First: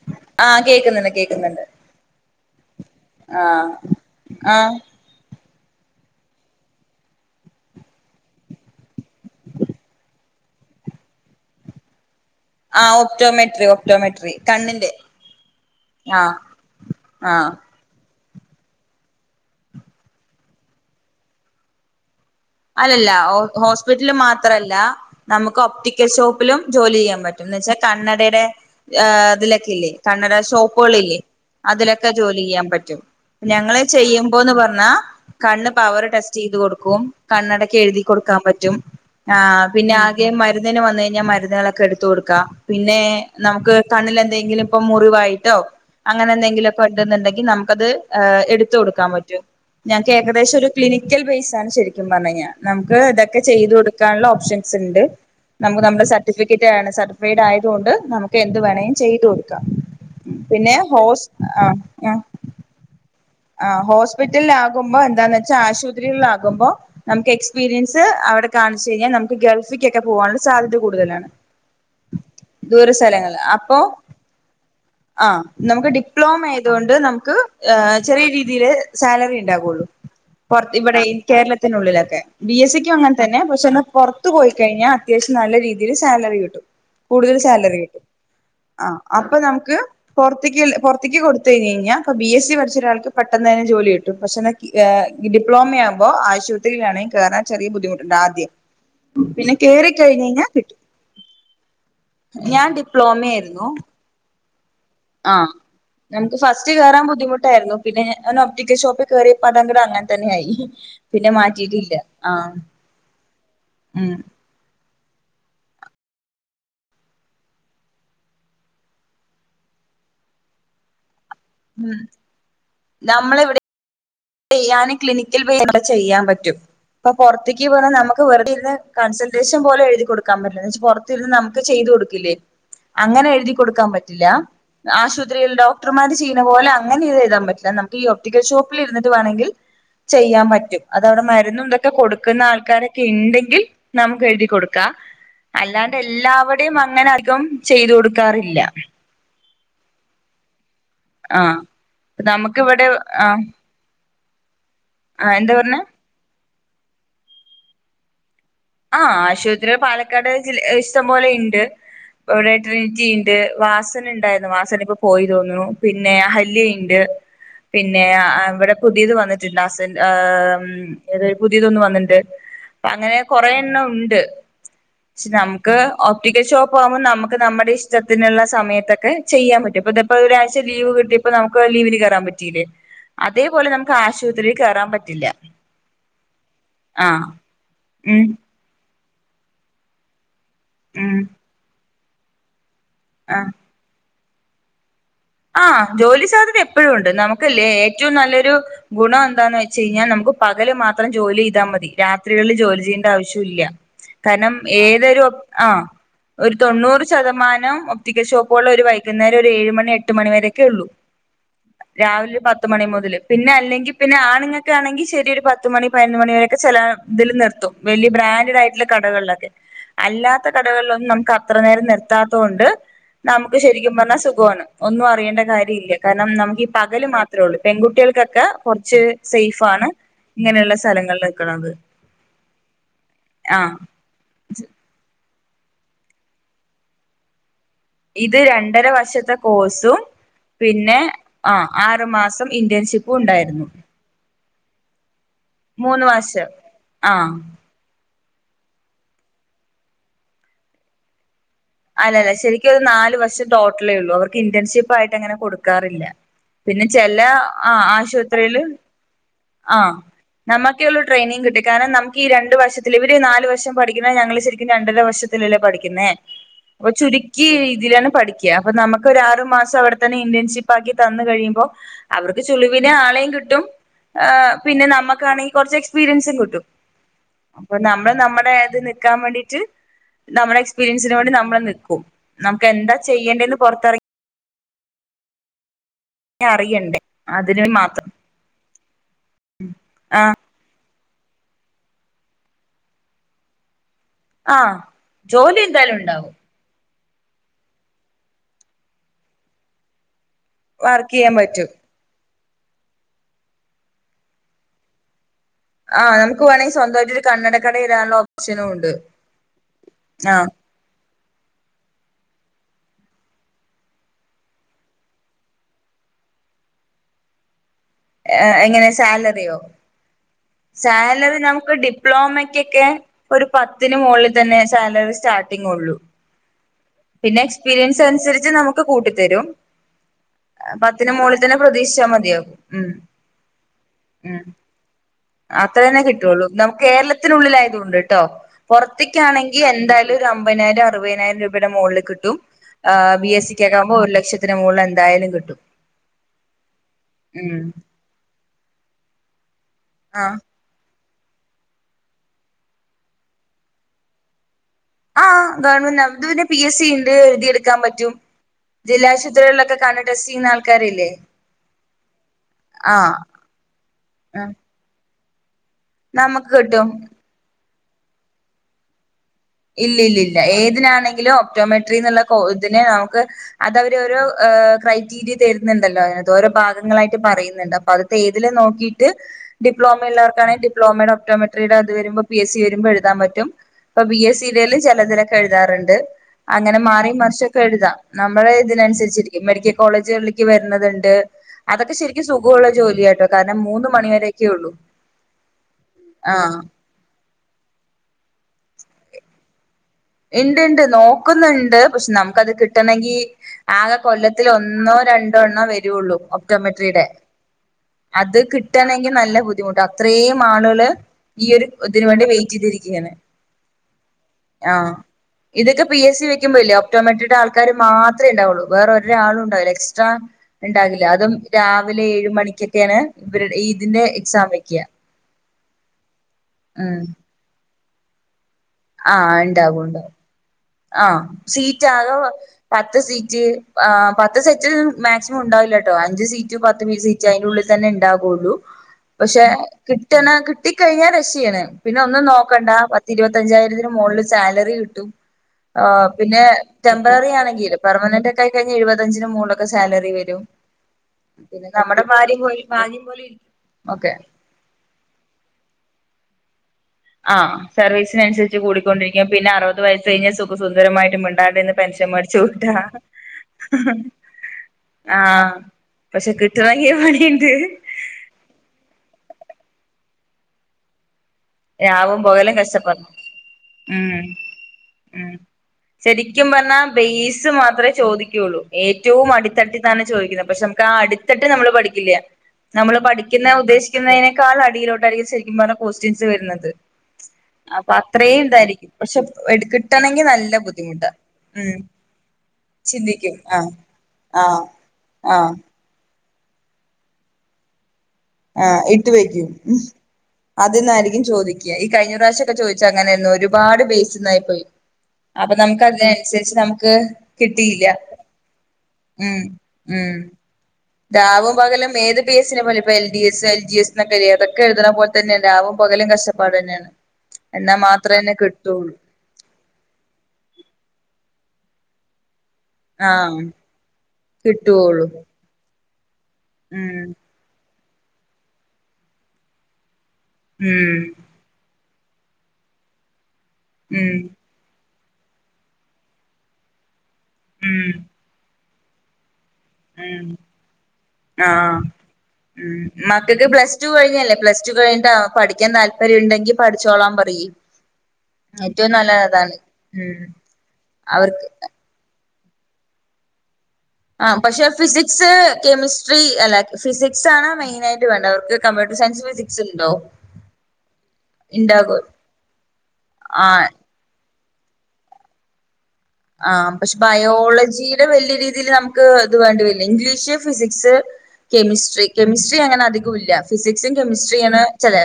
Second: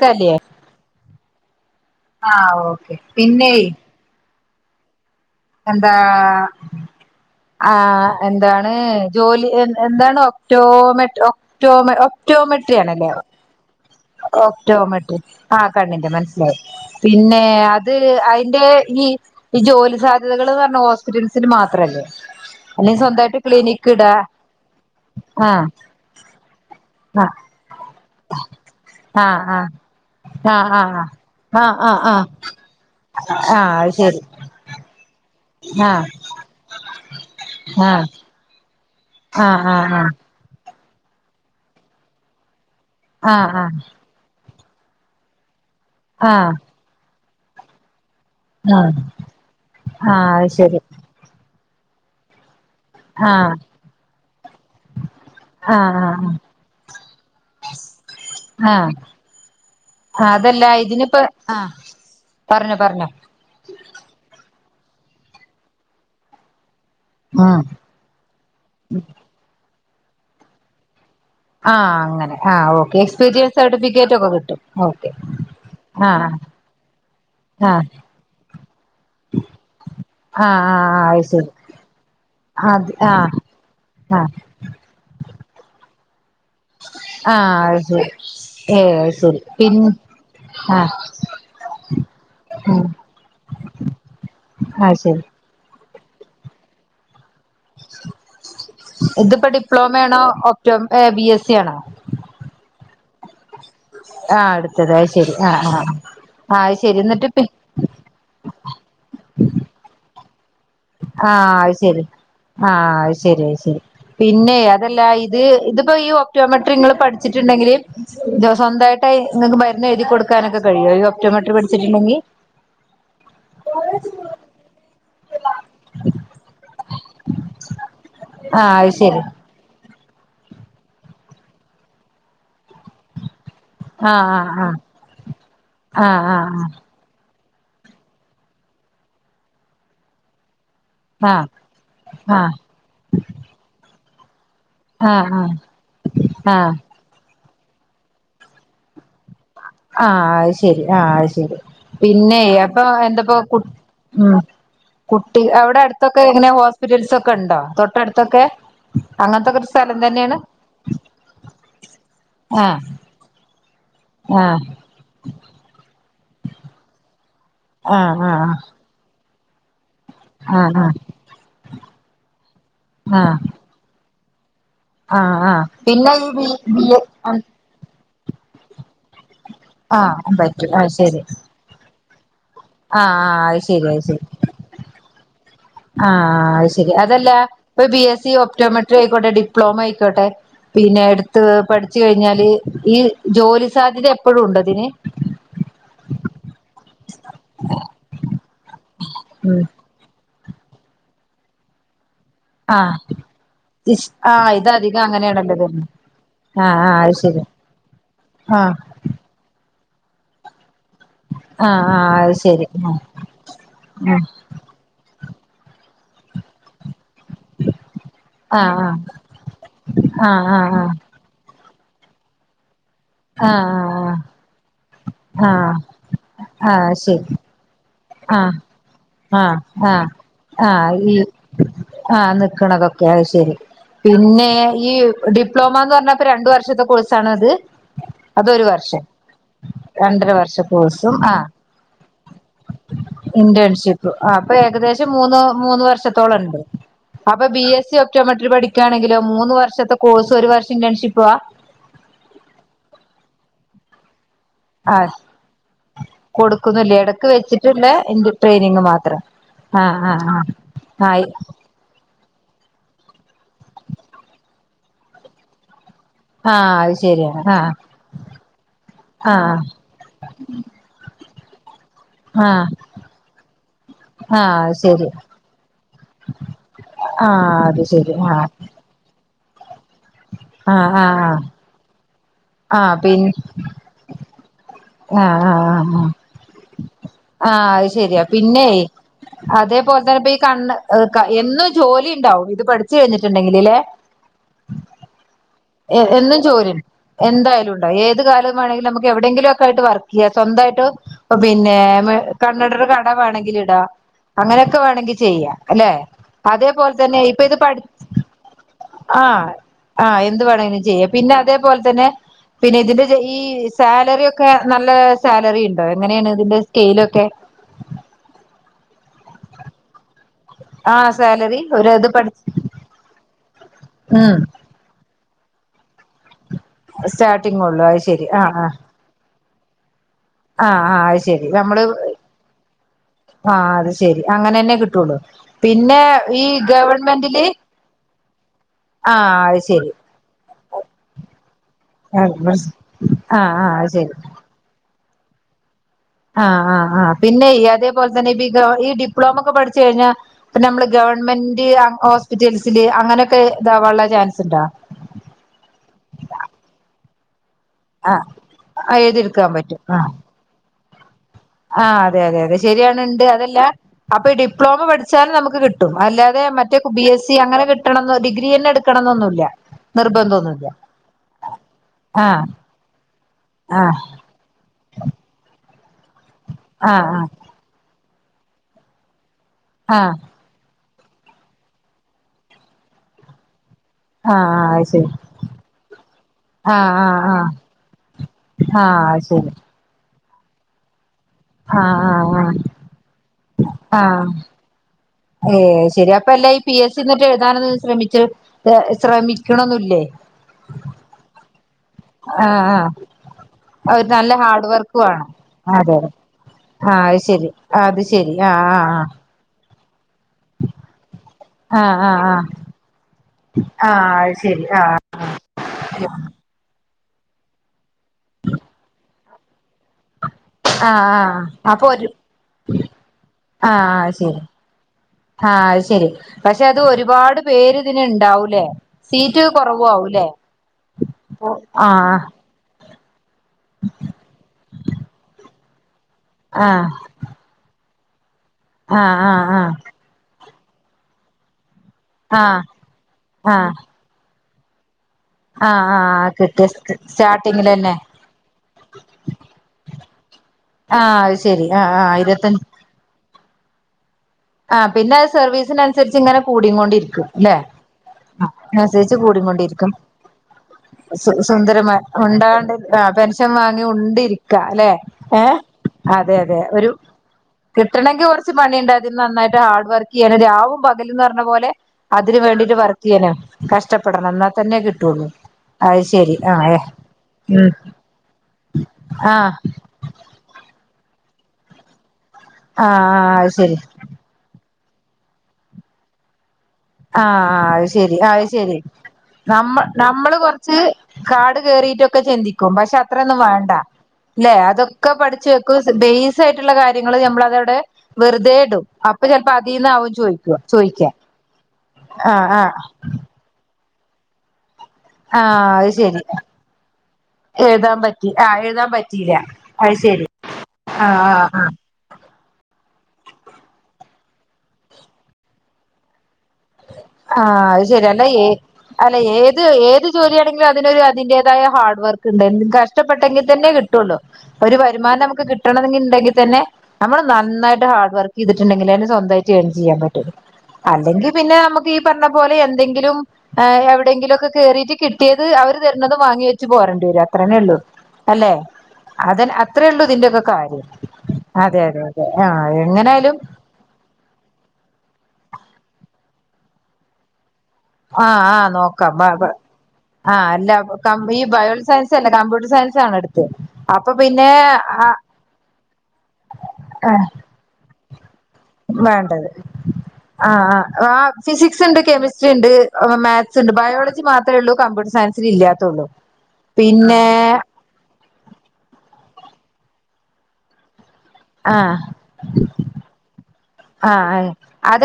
കേൾക്കാല്ലേ ആഹ് കേക്കുന്നുണ്ട്, കേക്കുന്നുണ്ട് ആഹ് ഓക്കെ പിന്നെയ് ആഹ് ആഹ് എന്താ ആ എന്താണ് ജോലി എന്താണ് ഒറ്റോ മെറ്റ് ഒപ്റ്റോ ഒപ്റ്റോമെട്രി ആണല്ലേ? മെട്രി, ഒപ്ടോമെട്രി ഒപ്ടോമെട്രി ആ കണ്ണിന്റെ ആഹ് മനസ്സിലായി പിന്നെ ആഹ് അത് അതിന്റെ ഈ ഈ ജോലി സാധ്യതകൾന്ന് പറഞ്ഞ ഹോസ്പിറ്റൽസിന് മാത്രല്ലേ? അല്ലെങ്കി അല്ല സ്വന്തായിട്ട് ക്ലിനിക്ക് ഹോസ്പിറ്റല് ഇടാ മാത്രല്ല നമുക്ക് ആഹ് ഒപ്റ്റിക്കൽ ഷോപ്പിലും ജോലി ചെയ്യാൻ പറ്റും എന്ന് വച്ചാൽ കണ്ണടയുടെ ആഹ് അതിലൊക്കെ ആഹ് ഇല്ലേ? കണ്ണട ആഹ് ഷോപ്പുകളില്ലേ ആഹ് ആഹ് അതിലൊക്കെ ആഹ് ആഹ് ആഹ് ജോലി ചെയ്യാൻ പറ്റും ആഹ് ഞങ്ങള് അത് ശരി ചെയ്യുമ്പോന്ന് പറഞ്ഞാ കണ്ണ് ആഹ് പവറ് ടെസ്റ്റ് ചെയ്ത് കൊടുക്കും, കണ്ണടക്ക് എഴുതി ആഹ് കൊടുക്കാൻ പറ്റും. ആഹ ആഹ് പിന്നെ ആഹ് ആകെ മരുന്നിന് വന്ന് കഴിഞ്ഞാൽ മരുന്നുകളൊക്കെ എടുത്ത് കൊടുക്കാം. പിന്നെ ആഹ് ആഹ് നമുക്ക് കണ്ണിൽ എന്തെങ്കിലും ഇപ്പൊ മുറിവായിട്ടോ, അങ്ങനെ ആഹ് ആഹ് എന്തെങ്കിലും പെട്ടെന്നുണ്ടെങ്കിൽ നമുക്ക് എടുത്തു ആഹ് കൊടുക്കാൻ പറ്റും. ഞങ്ങക്ക് ആഹ് അത് ഏകദേശം ഒരു ശരി ക്ലിനിക്ക് ബേസ് ആണ് ശരിക്കും പറഞ്ഞു കഴിഞ്ഞാൽ. നമുക്ക് ഇതൊക്കെ ആഹ് ചെയ്തു കൊടുക്കാനുള്ള ഓപ്ഷൻസ് ഉണ്ട് നമുക്ക് ആഹ് നമ്മുടെ ആഹ് സർട്ടിഫിക്കറ്റ് സർട്ടിഫൈഡ് ആയതുകൊണ്ട് നമുക്ക് എന്ത് ആഹ് വേണേലും ചെയ്തു കൊടുക്കാം ആഹ് അതല്ല പിന്നെ ഇതിനിപ്പ ഹോസ് ആഹ് ആ പറഞ്ഞോ പറഞ്ഞോ ആ ഹോസ്പിറ്റലിൽ ആകുമ്പോ എന്താന്ന് വെച്ചാൽ ആശുപത്രിയിൽ ആകുമ്പോ നമുക്ക് ഉം എക്സ്പീരിയൻസ് അവിടെ കാണിച്ച് കഴിഞ്ഞാൽ നമുക്ക് ഗൾഫിക്കൊക്കെ പോകാനുള്ള സാധ്യത കൂടുതലാണ് ആ അങ്ങനെ. ആ ദൂര ഓക്കെ. സ്ഥലങ്ങള് എക്സ്പീരിയൻസ് അപ്പോ സർട്ടിഫിക്കറ്റ് ഒക്കെ കിട്ടും ഓക്കേ ആഹ് നമുക്ക് ഡിപ്ലോമ ആയതുകൊണ്ട് നമുക്ക് ആഹ് ചെറിയ രീതിൽ സാലറി ഉണ്ടാകുള്ളൂ ആഹ് ആഹ് പുറത്ത് ഇവിടെ അത് ശരി കേരളത്തിനുള്ളിലൊക്കെ. പി. എസ്. സി അത് ക്കും അങ്ങനെ ആഹ് തന്നെ പക്ഷെന്ന പുറത്ത് ആഹ് പോയി പോയി കഴിഞ്ഞാൽ അത്യാവശ്യം നല്ല രീതിയിൽ സാലറി കിട്ടും കൂടുതൽ ആഹ് സാലറി അത് കിട്ടും. ശരി ആ ഏഹ് അത് അപ്പൊ ശരി പിൻ നമുക്ക് പുറത്തേക്ക്, ആഹ് പുറത്തേക്ക് കൊടു കൊടുത്ത് കഴിഞ്ഞ ഇപ്പം ബി എസ് സി പഠിച്ച ഉം ഒരാൾ പെട്ടെന്ന് തന്ന ജോലി കിട്ടും. പക്ഷെ അത് ശരി ഡിപ്ലോമ ആവുമ്പോ ആശുപത്രിയിലാണ് എങ്കിൽ കേറാ ചെറിയ ബുദ്ധിമുട്ടുണ്ട് ആദ്യം. ഇതിപ്പോ പിന്നെ കേറി ഡിപ്ലോമയാണോ കഴിഞ്ഞ് കഴിഞ്ഞാൽ ഒപ്റ്റോ കിട്ടും ബി എസ് സി ആണോ ഞാൻ ഡിപ്ലോമ ആയിരുന്നു ആഹ് അടുത്തത്, അത് ശെരി ആ നമുക്ക് ആ ഫസ്റ്റ് അത് ശരി കേറാൻ എന്നിട്ട്. ബുദ്ധിമുട്ടായിരുന്നു പിന്നെ ഞാൻ ഒപ്ടിക്കൽ ഷോപ്പിൽ കയറിയപ്പോ അത് അങ്ങനെ തന്നെയായി ആഹ് അയ്ശരി ആഹ് അയ് ശരി അയ് ശരി ഉം പിന്നെ അതല്ല ഇത് ഇതിപ്പോ ഈ ഒക്ടോമെട്രി ങ്ങള് പഠിച്ചിട്ടുണ്ടെങ്കില് സ്വന്തായിട്ടഅ് ഇങ്ങക്ക് മരുന്ന് എഴുതി കൊടുക്കാനൊക്കെ കഴിയോ? ഒക്ടോമെട്രി ഉം പടിച്ചിട്ടുണ്ടെങ്കി? നമ്മളെ ചെയ്യാന് ക്ലിനിക്കിൽ ബെ ചെയ്യാൻ പറ്റും. ഇപ്പൊ പുറത്ത്ക്ക്ന്ന് പറഞ്ഞാ നമുക്ക് ഇവിടെയിരുന്ന് ആഹ് അത് ശരി കണ്‍സല്‍ട്ടേഷൻ ഇത് പോലെ എഴുതി കൊടുക്കാൻ. പറ്റില്ല. പുറത്തിന്ന് നമുക്ക് ചെയ്ത് കൊടുക്കില്ലേ അങ്ങനെ എഴുതി കൊടുക്കാൻ പറ്റില്ല ആഹ് ആഹ് ആശുപത്രിയിൽ ഡോക്ടർമാർ ആഹ് ചെയ്യ്ണ ആഹ് പോലെ അങ്ങനെ ഇത് എഴ്താൻ പറ്റില്ല നം ഈ ഒപ്റ്റിക്കൽ ഷോപ്പിൽ ഇരിന്നിട്ട് വേണങ്കി ചെയ്യാൻ പറ്റും. അതവിടെ ആഹ് മരുന്നും ഇതൊക്കെ കൊടുക്കുന്ന ആഹ് ആൾക്കാരൊക്കെ ഇണ്ടെങ്കിൽ നമുക്ക് എഴുതി കൊടു ക്കാ ആഹ് ആഹ് ആഹ് അല്ലാണ്ട് എല്ലാവിടെയും ആഹ് അങ്ങനെ അധികം ചെയ്തു കൊടുക്കാറില്ല. ആഹ് ശരി ആഹ് ശരി പിന്നെ നമുക്ക് അപ്പൊ ഇവിടെ എന്താപ്പൊ ആഹ് ഉം കുട്ടി എന്താ അവിടെ പറഞ്ഞെ അടുത്തൊക്കെ എങ്ങനെ ഹോസ്പിറ്റൽസ് ഒക്കെ ഉണ്ടോ തൊട്ടടുത്തൊക്കെ? ആഹ് അങ്ങനത്തൊക്കെ ഒരു ആശുപത്രികൾ സ്ഥലം പാലക്കാട് തന്നെയാണ് ജി ഏഹ് ഇഷ്ടം പോലെയിണ്ട് ഇവിടെ ആഹ് ട്രനിറ്റി വാസനണ്ടായിരുന്നു ആഹ് വാസന ഇപ്പൊ പോയി തോന്നുന്നു പിന്നെ ഹല്ലിഇണ്ട് പിന്നെ ആഹ് ആഹ് ഇവിടെ പുതിയത് വന്നിട്ടുണ്ട് അസൻ് ഏഹ് ആഹ് ആഹ് ഏത് പുതിയതൊന്നു വന്നിണ്ട് അങ്ങനെ ആഹ് കൊറെ എണ്ണം ഇണ്ട് പക്ഷെ ആഹ് ആഹ് നമുക്ക് പിന്നെ ഈ ഒപ്റ്റിക്കൽ ബി ഷോപ്പ് ബി ആവുമ്പോ എ നമുക്ക് നമ്മുടെ ഇഷ്ടത്തിനുള്ള സമയത്തൊക്കെ ചെയ്യാൻ പറ്റും. ഇപ്പ താ ഇപ്പ ആഹ് ഒരാഴ്ച പറ്റും അത് ലീവ് ശരി കിട്ടിയപ്പോ നമുക്ക് ലീവിന് കയറാൻ പറ്റിയില്ലേ ആഹ് ആഹ് അത് അതേപോലെ ശരി നമുക്ക് അത് ആശു ശരി പത്രീല് കയറാൻ പറ്റില്ല ആഹ് അയ് ശെരി ആഹ് അതല്ല ഇപ്പൊ ബി എസ് ഉം സി ഒപ്റ്റോമെട്രി ആയിക്കോട്ടെ ഡിപ്ലോമ ആയിക്കോട്ടെ പിന്നെ ഉം എടുത്ത് പഠിച്ചു കഴിഞ്ഞാല് ഈ ആഹ് ജോലി സാധ്യത എപ്പോഴും ഉണ്ടോതിന് ആഹ് ജോലി സാധ്യത എപ്പോഴും ഉണ്ട് നമുക്ക്‌ല്ലേ ഏറ്റവും നല്ലൊരു ഗുണം എന്താന്ന് ഉം വെച്ച കഴിഞ്ഞാ നമുക്ക് പകല് മാത്രം ജോലി ചെയ്താൽ മതി രാത്രികളിൽ ജോലി ആഹ് ചെയ്യേണ്ട ആവശ്യം ഇല്ല ഇഷ് ആഹ് കാരണം ഇത് അധികം ഏതൊരു ഒക് അങ്ങനെയാണല്ലോ ആഹ് വരുന്നെ ഒരു തൊണ്ണൂറ് ആഹ് ശതമാനം ഒപ്റ്റിക്കൽ ഷോപ്പ്കളിൽ ആഹ് ഒരു വൈ കുന്നേരം ഒര് ഏഴ് മണി എട്ട് മണിവരൊക്കെ ഉള്ളൂ. അത് രാവിലെ പത്ത് ശരി മണി മുതല് പിന്നെ അല്ലെങ്കിൽ പിന്നെ ആഹ് ആണുങ്ങ ക്ക് ആണെങ്കി ശരി ഒരു പത്ത് മണി പതിനൊന്ന് മണി വരെയൊക്കെ ചെല തിൽ നിർത്തും വലിയ ബ്രാൻഡ് അതിന്റെ താ യിട്ടുള്ള ആഹ് കടകളിലൊക്കെ ആഹ് അത് ശരി ആഹ് ആഹ് അല്ലാത്ത ആഹ് ആഹ് കടകളിലൊന്നും നമുക്ക് അത്ര നേരം നിർത്താത്തോണ്ട് നമുക്ക് ആഹ് ശരിക്കും പറഞ്ഞാൽ സുഖവാണ് ഒന്നും അറിയേണ്ട ആഹ് ആഹ് ആഹ് കാര്യഇല്ല കാരണം നമുക്ക് ഈ ആഹ് ആഹ് പകല് ശരി മാത്രേ ഉള്ളൂ പെൺകുട്ടികൾ ആഹ് ആഹ് ആഹ് ഇങ്ങനെയുള്ള ആഹ് ഈ സ്ഥലങ്ങളിൽ നിൽക്കുന്നത് ആഹ് നിക്കണതൊക്കെ അയ് ശരി ആ പിന്നെ ഈ ഡിപ്ലോമ എന്ന് പറഞ്ഞപ്പ രണ്ടു വർഷത്തെ കോഴ്സാണത് ഇത് രണ്ടര വർഷത്തെ കോഴ്സും രണ്ടര വർഷ പിന്നെ കോഴ്സും ആഹ് ആറുമാസം ഇന്റേൺഷിപ്പ് അപ്പൊ ഏകദേശം മൂന്ന് മൂന്ന് മൂന്നുവർഷത്തോളം വർഷം ഉണ്ട് ആ അപ്പോ B A C optometry പഠിക്കാണെങ്കിലോ മൂന്ന് വർഷത്തെ കോഴ്സും ഒരു വർഷം ഇന്റേൺഷിപ്പ്വാ അല്ലല്ലാ ശരിക്കും ഒരു നാല് വർഷം ടോട്ടലേ ഉള്ളൂ അവർക്ക് ഇന്റേൺഷിപ്പ് ആഹ് ആയിട്ട് അങ്ങനെ കൊടുക്കാറില്ല. പിന്നെ കൊടുക്കുന്നില്ലേ ചില ഇടക്ക് ആഹ് വെച്ചിട്ടുള്ള ആശുപത്രിയില് ട്രെയിനിങ് മാത്രം ആഹ് നമ്മക്കെയൊള്ളൂ ആഹ് ആഹ് ആഹ് ട്രെയിനിങ് കിട്ട കാരണം നമുക്ക് ഈ രണ്ട് വർഷത്തില് ഇവര് നാല് വർഷം പഠിക്കണ ഞങ്ങള് ശരിക്കും രണ്ടര വർഷത്തിലല്ലേ പഠിക്കുന്നേ ആഹ് അപ്പൊ അത് ശരിയാണ് ചുരുക്കിയ ആഹ് രീതിയിലാണ് പഠിക്കാ അപ്പൊ നമുക്ക് ഒരു ആറു ആഹ് മാസം അവിടെ തന്നെ ഇന്റേൺഷിപ്പ് ആക്കി തന്ന് കഴിയുമ്പോ അവർക്ക് ആഹ് ചുളുവിന് ആളെയും കിട്ടും ആഹ് അത് പിന്നെ ശരി നമ്മുക്കാണെങ്കിൽ കുറച്ച് എക്സ്പീരിയൻസും കിട്ടും ആഹ് അപ്പൊ അത് ശരി നമ്മൾ ആഹ് നമ്മുടെ ആയതിന് ക്കാ വേണ്ടീട്ട് നമ്മളെ ആഹ് എക്സ്പീരിയൻസിന് വേണ്ടി ആഹ് നമ്മള് നിക്കും നമുക്ക് എന്താ പിൻ ചെയ്യേണ്ടന്ന് പൊറത്ത ആഹ് ആഹ് ആഹ് അറിയണ്ടേ ആഹ് അതിന് ആഹ് അത് മാത്രം ശരിയാ പിന്നെ അതേപോലെ തന്നെ ഇപ്പ ഈ കണ്ണ് അഅക്കാ എന്നും ജോലി ഉണ്ടാവും ഇത് പഠിച്ചു കഴിഞ്ഞിട്ടുണ്ടെങ്കിൽ ല്ലെ ആഹ് ജോലി എന്തായാലും ഉണ്ടാവും എന്നും ചോരും എന്തായാലും ഉണ്ടാവും ഏത് കാലം വേണങ്കിലും നമുക്ക് എവിടെയെങ്കിലും ഒക്കെ ആയിട്ട് വർക്ക് സ്വന്തമായിട്ട് വർക്ക് ചെയ്യാൻ പറ്റും പിന്നെ കണ്ണടരു കട വേണമെങ്കിൽ ഇടാം അങ്ങനെയൊക്കെ വേണമെങ്കിൽ ചെയ്യാം അല്ലെ ആഹ് നമുക്ക് വേണമെങ്കിൽ അതേപോലെ സ്വന്തമായിട്ട് തന്നെ ഒരു ഇപ്പൊ ഇത് കണ്ണടക്കട പഠ ഇടാനുള്ള ഓപ്ഷനും ഉണ്ട് ആഹ് ആഹ് എന്ത് ചെയ്യാം പിന്നെ അതേപോലെ തന്നെ പിന്നെ ഇതിന്റെ ഈ സാലറിക്കെ നല്ല സാലറി ഉണ്ടോ എങ്ങനെയാണ് ഇതിന്റെ സ്കെയിലൊക്കെ എങ്ങനെ സാലറിയോ ആഹ് സാലറി നമുക്ക് ഒരു ഇത് പഠിച്ച് ഡിപ്ലോമക്കൊക്കെ ഒരു പത്തിന് മുകളിൽ ഉം തന്നെ സാലറി സ്റ്റാർട്ടിങ് ഉള്ളു പിന്നെ സ്റ്റാർട്ടിങ് ഉള്ളൂ അത് എക്സ്പീരിയൻസ് ശരി അനുസരിച്ച് ആഹ് ആഹ് നമുക്ക് കൂട്ടി തരും ആഹ് ആഹ് പത്തിന് അത് മുകളിൽ ശരി തന്നെ നമ്മള് പ്രതീക്ഷിച്ചാ മതിയാകും ഉം ആഹ് അത് ശരി ഉം അങ്ങനെന്നെ കിട്ടുള്ളൂ അത്രേ തന്നെ പിന്നെ കിട്ടുള്ളൂ ഈ നമുക്ക് ഗവൺമെന്റില് കേരളത്തിനുള്ളില ആയതുകൊണ്ട് കേട്ടോ ആഹ് അത് പുറത്തേക്കാണെങ്കിൽ ശരി എന്തായാലും ഒരു അമ്പതിനായിരം അറുപതിനായിരം രൂപയുടെ മുകളിൽ കിട്ടും ആഹ് ആഹ് ബി എസ് ആഹ് അത് സിക്ക്ക്കുമ്പോ ഒരു ശരി ലക്ഷത്തിന് മുകളള് എന്തായാലും കിട്ടും ആഹ് ആഹ് ആഹ് പിന്നെഈ ഉം അതേപോലെന്നെ ഈ ഡിപ്ലോമ ഒക്കെ പഠിച്ചു കഴിഞ്ഞാ ആഹ് ഇപ്പ നമ്മള് ഗവൺമെന്റ് ഹോസ്പിറ്റൽസില് അങ്ങനെയൊക്കെ ഇതാ വള്ള ചാൻസ് ഉണ്ടാ ആഹ് ഗവൺമെന്റ് ഇതു പിന്നെ പി എസ് സി ഉണ്ട് എഴുതിയ എടുക്കാൻ പറ്റും ആഹ് ആഹ് എഴുതിയെടുക്കാൻ ജില്ലാശുപത്രികളിലൊക്കെ പറ്റും കണ്ണ് ആഹ് ടെസ്റ്റ് ചെയ്യുന്ന ആൾക്കാരില്ലേ ആഹ് അതെ അതെ അതെ ശരിയാണ് ആഹ് ഇണ്ട് അതല്ല അപ്പൊ ഡിപ്ലോമ പഠിച്ചാലും നമുക്ക് കി കിട്ടും അല്ലാതെ നമുക്ക് മറ്റേ കിട്ടും ബി എസ് സി അങ്ങനെ കിട്ടണംമോ ഡിഗ്രി തന്നെ എടുക്കണന്നൊന്നുല്ല ഇല്ലില്ലില്ല ഏതിനാണെങ്കിലു ഒപ്റ്റോമെട്രി ന്ന്ള്ള കോ ആഹ് തിനെ നമുക്ക് ആഹ് അതവര് ഓരോ. എഹ് ക്രൈറ്റീരിയ തര്ന്നുണ്ടല്ലോ അത് ഓല ഭാഗങ്ങളായിട്ട് ആഹ് പറയുന്ന്ണ്ട് അപ്പത്. തേതില നോക്കിട്ട് ആഹ് ഡിപ്ലോമെല്ല. ക്കാണെങ് ഡിപ്ലോമയുടെ ഒപ്റ്റോമെട്രിയുടെ അതു വരുമ്പോ പി എസ് സി വരുമ്പ എഴുതാപറ്റും പ്പൊ ബി ആഹ് ആഹ് എസ്. ആഹ് സീരിയല് അത് ശരി ചിലതിലൊക്കെ എഴുതാറുണ്ട്. അങ്ങനെ ആഹ് മാറി ആഹ് ആഹ് മർച്ചൊക്കെ എഴുതാം നമ്മള് ആഹ് അത് ഇതിനൻസര്ച്ചിരിക്ക്യും ശരി മെഡിക്ക കോളേജുകളിൽക്ക് വര്ണത്ണ്ട്. അതൊക്കെ ആഹ് ശരിക്ക്യു ആഹ് ആഹ് സുഖവുള്ള ജോലിയട്ടോ കാരണം മൂന്ന് മണി വരെക്കൊള്ളു. ഏഹ് ശരി അപ്പ എല്ലാ ഈ പി എസ് സി ന്നട്ട് എഴുതാനതു ശ്രമിച്ച് ശ്ര ശ്രമിക്കണന്നുല്ലേ. ഇണ്ട് ണ്ട് നോക്കുന്ന്ണ്ട് പക്ഷെ ആ നമുക്കത് കിട്ടണങ്കി ആക ആ ഒരു നല്ല ഹാർഡ് കൊല്ലത്തിലൊന്നോ വർക്ക് ര വേണം ടൊണ്ണൊ അതെ വരുള്ളൂ ആ ഒപ്റ്റോമെട്രിയുടെ അത് ശരി ശരി അത് ആ ആ കിട്ടന്നെങ്കി നല്ല ബുദ്ധിമുട്ട. ത്രേം ആളുകള് ഈ ഒരു ഇതിന് വേണ്ടി വെയിറ്റെയ്തിരിക്ക്യാണ്. ആഹ് അത് ശരി ആഹ് ആഹ്. ക്ക്യും വല്യ ഒപ്റ്റോമെട്രിയുടെ ആൾക്കാര് മാത്രേ ണ്ടാവുള്ളൂ വേറൊരാളു ണ്ടാവുല എക്സ്ട്രാ. ആ ണ്ടാകില്ല ആ അതും അപ്പൊ രാവിലെ ഒരു ഏഴ് മണിക്കൊക്കെണ് ഇവരുടെ ഈ ഇതിന്റെ എക്സാം വെക്ക്യ. ആഹ് അഹ് ശരി പക്ഷെ അത് ഒരുപാട് പേര് ഇതിനുണ്ടാവുലേ. ആഹ് സീറ്റ് ഉണ്ടാകും കൊറവു ഉണ്ടാകും ആവു ലേ. ആഹ് സീറ്റാക വ പത്ത് സീറ്റ് ആഹ് പത്ത് സെറ്റ് മാക്സിമം ഉണ്ടാവില്ലട്ടോ അഞ്ച് സീറ്റ് ആ പത്ത് മി സീ ജ അയ്നുള്ളിൽ തന്നെ ണ്ടാകുള്ളൂ ആ ആ പക്ഷെ ആ ആ കിട്ടണ കിട്ടി കഴിഞ്ഞാ രഷെണ്. പിന്നൊന്നും നോക്കണ്ട പത്തി ആ ആ ഇരുപത്തിഞ്ചായിരത്തിന് മോൾല് സാലറി കിട്ടും. ആ ആ ആഹ് പിന്നെ കിട്ടിയ ടെംമ്പററി സ്റ്റാർട്ടിങ്ങിൽ ആണെങ്കിൽ തന്നെ പെർമനൻ്റൊക്കയികഴിഞ് എഴുപത്തഞ്ചിന് മുകൾലൊക്കെ സാലറി വരും. ആഹ് അത് ശെരി പിന്നെ ആഹ് നമ്മുടെ ആഹ് ഭാരി ഇരുപത്തഞ്ച് കോരി ഭാഗ്യം പോലെ ഇരിക്കും ഓക്കെ. ആഹ് പിന്നഹ് സർവീസിനൻസര്ച്ച്ങ്ങനെ കൂടിങ്ങോണ്ടിര ആഹ് സർവീസിനൻസര്ച്ച് കൂടിക്കൊണ്ടിരിക്ക്യു പിന്നെ അറുപത് കൂടികൊണ്ടിരിക്കും വയസ് കയ്ഞ്ഞ സുഖ സുന്ദരമായിട്ട് സു മിണ്ടാണ്ടന്ന് സുന്ദരമായി പെൻശം. ഉണ്ടാണ്ട് ആഹ് പെൻഷൻ വാങ്ങി ഉണ്ടിരിക്ക ല്ലെ ആഹ് ഏഹ്. പക്ഷെ അതെ അതെ കിട്ടണെങ്കി ഒരു പണിയുണ്ട് ട്ടണെങ്കി കൊർച്ച് പണിണ്ട് ആദ്യം നന്നായിട്ട് ഹാർഡ് വർക്ക് ചെയ്യണ രാവും പ കലും ന്നർഞ്ഞ പോലെ രാവും അതിന് പകലും വേണ്ടിട്ട് കഷ്ടപ്പെടണം വർക്കെയ്യന കഷ്ടപ്പെടണം ന്നാ തന്നെ കിട്ടുള്ളു. ശരിക്ക്യും പർഞ്ഞാ ബേസ് ഉം മാത്രേ ചോദിക്കുള്ളൂ ഏറ്റവും ആഹ് അടിത്തട്ടിന്നാണ് ചോയ്ക്കുന്ന. പക്ഷെ നമുക്ക് ആഹ് അടിത്തട്ട് നമ്മള് പഠിക്കില്ല ആഹ് നമ്മള് ആഹ് അത് പഠിക്ക്യുന്ന ശെരി ഉദ്ദേശിക്കുന്നയ്ന്. കാളടിയിലോട്ടായിരിക്കും ശരിക്കും പർഞ്ഞ കൊസ്റ്റ്യൻസ് വര്ന്നത്. ആഹ് ആഹ് അഹ്ശെരി അഹ് ശരി പക്ഷെ നമ്മ കിട്ടണെങ്കി നമ്മള് നല്ല കൊർച്ച്. ബുദ്ധിമുട്ടാ കാട് ഉം കേറീട്ടൊക്കെ ചിന്തിക്കും പക്ഷെ ചിന്തിക്കും അത്രൊന്നും വേണ്ട ആഹ് ല്ലെ ആഹ് അതൊക്കെ പഠിച്ചു ആഹ് വെക്കും. ബെയ്സായിട്ടുള്ള കാര്യങ്ങള് ഞമ്മളതവ്ടെ. വെറുതെ ടും ആഹ് ഇട്ട് അപ്പ വെക്കും ചെൽപ്പതീന്നാവും ചോയ്ക്ക്വ ചോയ്ക്ക്യ. യ ഈ കയ്ഞ്ഞ പ്രാവശ്യെക്കെ ചോയ്ച്ചങ്ങനെന്നു ഒരുപാട് ബേസ്ന്നായി പോയി. അപ്പ ആഹ് അത് ശെരി നമുക്കതിനൻസര്ച്ച് നമക്ക് കിട്ടിയില്ല എഴുതാൻ പറ്റി ആഹ് എഴുതാൻ പറ്റിയില്ല ഉം. അത് ഉം ശെരി ആഹ് ആഹ് രാവും ആഹ് പകലും ഏത്. പി എസിനെ പോലെ പൊ L D S L G S ന്നൊക്കെല്ലെ അതക്കെ എഴുത്ണപോൽതന്നെ രാവുംകലും കഷ് പാടെന്നേണ് എന്നാ മാത്രെന്നെ കിട്ടൊള്ളൂ. ല്ലഏത് ഏത് ജോല്യാണെങ്കിലും അതിനൊരു അതിന്റേതായ ഹാർഡ് വർക്ക്ണ്ട് എന്ത് ക ആഹ് ഷ്ടപ്പെട്ടെങ്കിതന്നെ കിട്ടൊള്ളൂ ഒരു കിട്ടുവുള്ളൂ വരുമാനമക്ക് കിട്ടണന്ന്ണ്ടെങ്കിതന്നെ ഉം നമ്മള്നന്നായി ട്ട് ഹാർഡ് വർക്കെയ്തിട്ട്ണ്ടെങ്കിലെന്നെ സ്വന്തായിട്ട് ഏൺ ചെയ്യാൻ പറ്റും ഉം അല്ലെങ്കി. പിന്നെ അമ്മക്കീ പർഞ്ഞപോലെ എന്തെങ്കിലും എ ഉം എവ്ടെങ്കിലൊക്കെ കേറീട്ട് കിട്ടിയത് അവര് തരുന്നതും വാങ്ങിവെച്ച് പോരണ്ടിവരും അത്രന്നേഉള്ളൂ ഉം അല്ലേ? അതന്നെ അത്രേള്ളു ഉം ഇതിന്റൊക്കെ കാര്യം ആഹ് അതെ അതെ ആഹ് എങ്ങനായലും. ജു കഴിഞ്ഞല്ലേ പ്ലസ്ടു കഴിഞ്ഞട്ട് പഠിക്ക്യാ താല്പര്യംണ്ടെങ്കി പഠിച്ചോള പറയി. ആഹ് ആഹ് നോക്കാം ബ ബഹ് ഉം ആഹ് അല്ല കം ഈ അവർക്ക് ബയോളജിസയൻ സല്ല കമ്പ്യൂട്ടർ സയൻസാണ് ട് ആഹ് പക്ഷെ ഫിസിക്സ് കെമിസ്ട്രി അല്ല ഫിസിക്സ് ആണ് മെയിനായിട്ട് വേണ്ടത് അവർക്ക്- കമ്പ്യൂട്ടർസയസില് ഫിസിക്സ് ഇണ്ടോ? ആഹ് ആഹ് ആ ഫിസിക്സ്ണ്ട് കെമിസ്ട്രിണ്ട് ആ മാതസ് ഇണ്ട് ബയോളജി മാത്രേ ഉള്ളൂ കമ്പ്യൂട്ടർ- സയൻസില് ഇല്ലാത്തുള്ളൂ. ആ പക്ഷെ പിന്നെ ബയോളജീടെ വല്ലിയ രീതില് നമ്ക്ക് ഇത് വേണ്ടി വരില്ല ഇംഗ്ലീഷ് ഫിസിക്സ്- ആഹ് കെമിസ്ട്രി കെമിസ്ട്രി അങ്ങനെ അധികല്ല ഫിസിക്സും കെമിസ്ട്രിയാണ് ചെല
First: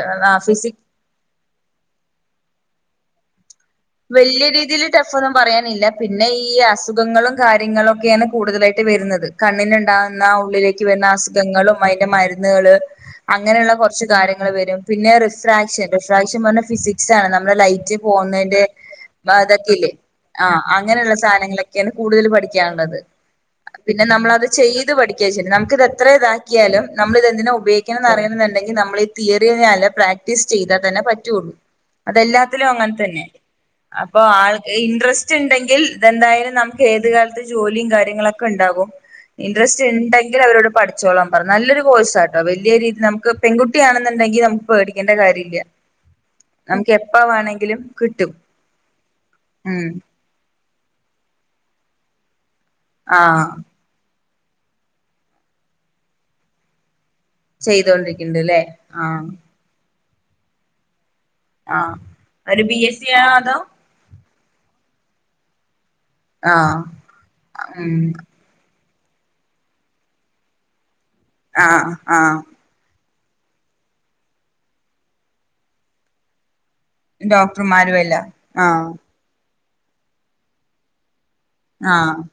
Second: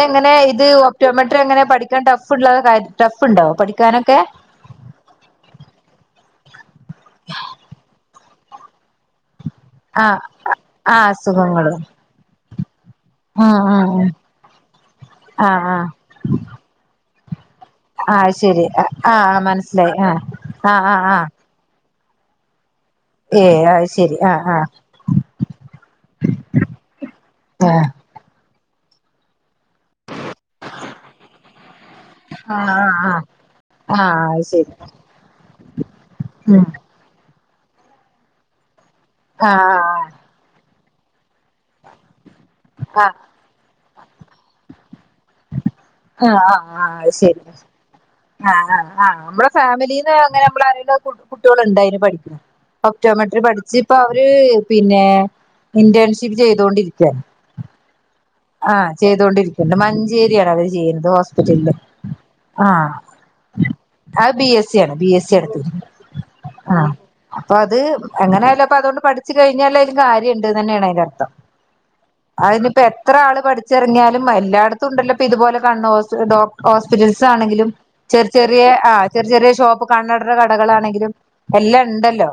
ഫിസിക്- റ്റൊമട്രെറ്ങ്ങനെ പഠിക്കാൻ ടഫ്ള്ളകാര്യ ടഫ്ണ്ടൊ പഠി- വല്ലിയ രീതീല്- മറ്റു അസുഖം പറയാനില്ല പിന്നെ ഈ അസുഖങ്ങളും കാര്യങ്ങളൊക്കെയാണ് കൂടുതലായിട്ട് വരുന്നത്. കണ്ണിന് ആഹ് ഉണ്ടാവുന്ന ഉള്ളിലേക്ക് ആഹ് വരുന്ന അസുഖങ്ങള് അസുഖങ്ങളും അയിന്റ മരുന്ന്കള്- ഉം അങ്ങനെള്ള ഉം കൊറച്ച് ഉം കാര്യങ്ങള് വരും പിന്നെ ആഹ് റിഫ്രാക്ഷൻ ആഹ് റിഫ്രാക്ഷൻ പറഞ്ഞ ഫിസിക്സാണ് നമ്മടെ ലൈറ്റ്- റ്റ് പോനെന്റയ് ആഹ് അതൊക്കയില്ലേ ആഹ് അങ്ങനെയുള്ള സാധനങ്ങളൊക്കെയാണ് കൂടുതല് പഠിക്കാനുള്ളത് ഏഹ് അത് പിന്നെ ശരി ആഹ് നമ്മളത് ആഹ് ചെയ്ത് പഠിക്കുവാ ചെയ്യല് നമ്മക്ക് ഇത് എത്ര ഇതക്കിയാലും നമ്മള് ഇത്‌ എന്തിനാ ആഹ് ഉപയോഗിക്കണംന്നറിയണന്ന്- അല്ലെങ്കി നമ്മളീ തിയറിയഴിഞ്ഞാല് പ്രാക്ടീസ് ചെയ്താ തന്നെ പറ്റൊള്ളൂ അതെല്ലാത്തിലും ആഹ് അങ്ങനെ ആഹ് തന്നെ അപ്പൊ ആഹ് അത് ആൾ ശരി ഇൻട്രസ്റ്റ് ഇൻസ്റ്റ്ണ്ടെങ്കിൽ എന്തായാലും ഉം നമുക്കേത് കാലത്ത് ജോലിയും കാര്യങ്ങളൊക്കെയിണ്ടാകും. ആഹ് ആഹ് ഇൻറസ്റ്റ്ണ്ടെങ്കിലവരോട് പഠിച്ചോളാം പറ നല്ലൊരു കോഴ്സാട്ടോ വല്ലിയ രീതില് നമക്ക്- പെങ്കുട്ടിയാണ് എന്ന്ണ്ടെങ്കി- പേടിക്കെണ്ട കാര്യയില്ല ആഹ് ആഹ് നമക്ക് ആഹ് അത് എപ്പ ശരി വേണെങ്കിലും കിട്ടും ആഹ് ആഹ് ആഹ് നമ്മള് ഉം ഫാമിലിന്ന് അങ്ങനെ നമ്മളറിയിണ കുട്യോള് ഉണ്ടായിന് പാടി [unintelligible] ക്കിണ് കുട്ടികൾ ഉണ്ടായിന് ആഹ് ഒപ്പ്റ്റോമെട്രിപഠിച്ച് ഇപ്പവര് പിന്നെ ഇന്റേൺഷിപ്പ് ചെയ്തോണ്ടിരിക്കാണ്. ചെയ്തൊണ്ടേ ആഹ് ചെയ്തോകൊണ്ടിരിക്കിണ്ട് മഞ്ചേര്യാണ് അവര് ചെയ്യിണത് ഹോസ്പി [unintelligible] റ്റൽ ആഹ് ഒരു ബി ആഹ്. എസ് സി ആണോ അതോ അത് ബി എസ് സി ആണ് ബി എസ് സി എടുത്തത് ആഹ് അപ്പത് ഉം എങ്ങനെയായാലും ഇപ്പ അത്കൊണ്ട് പഠി- ച്ച് കഴിഞ്ഞാലും അയിന് കാര്യയുണ്ട് എന്നാണ് അതിന്റെ അർത്ഥം ആഹ് ആഹ് അയിനിപ്പോ എത്ര ആള് പഠിചെറങ്ങിയാലും എല്ലായിടത്തും ഉണ്ടലോ ഇതുപോലെ കണ്ണ് ഹോസ്പിറ്റൽ ഡോ- ഹോസ്പിറ്റൽസ് ആണെങ്കിലും ഡോക്ടർമാരും എല്ലാം ചെറിയ ചെറിയ ആഹ് ആ ചെറിയ ചെറിയ ഷോപ്പ് കാണുന്ന കടകളാണെങ്കിലും- ആഹ് എല്ലായിണ്ടല്ലോ.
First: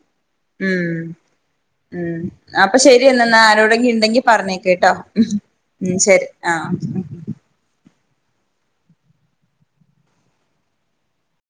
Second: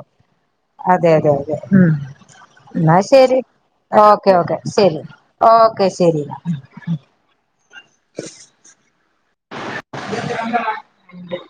ഉം അതെതെതെ ഉം അപ്പൊ എന്നാ ശരി ശെരി ആരോടെങ്കിലും ഉണ്ടെങ്കി ഓക്കെ ഓക്കെ പറഞ്ഞേക്ക് കേട്ടോ ശെരി ഓക്കെ ഉം ശരി ശരിയെന്നാ ആഹ് [inaudible] ഇണ്ട്. [unintelligible]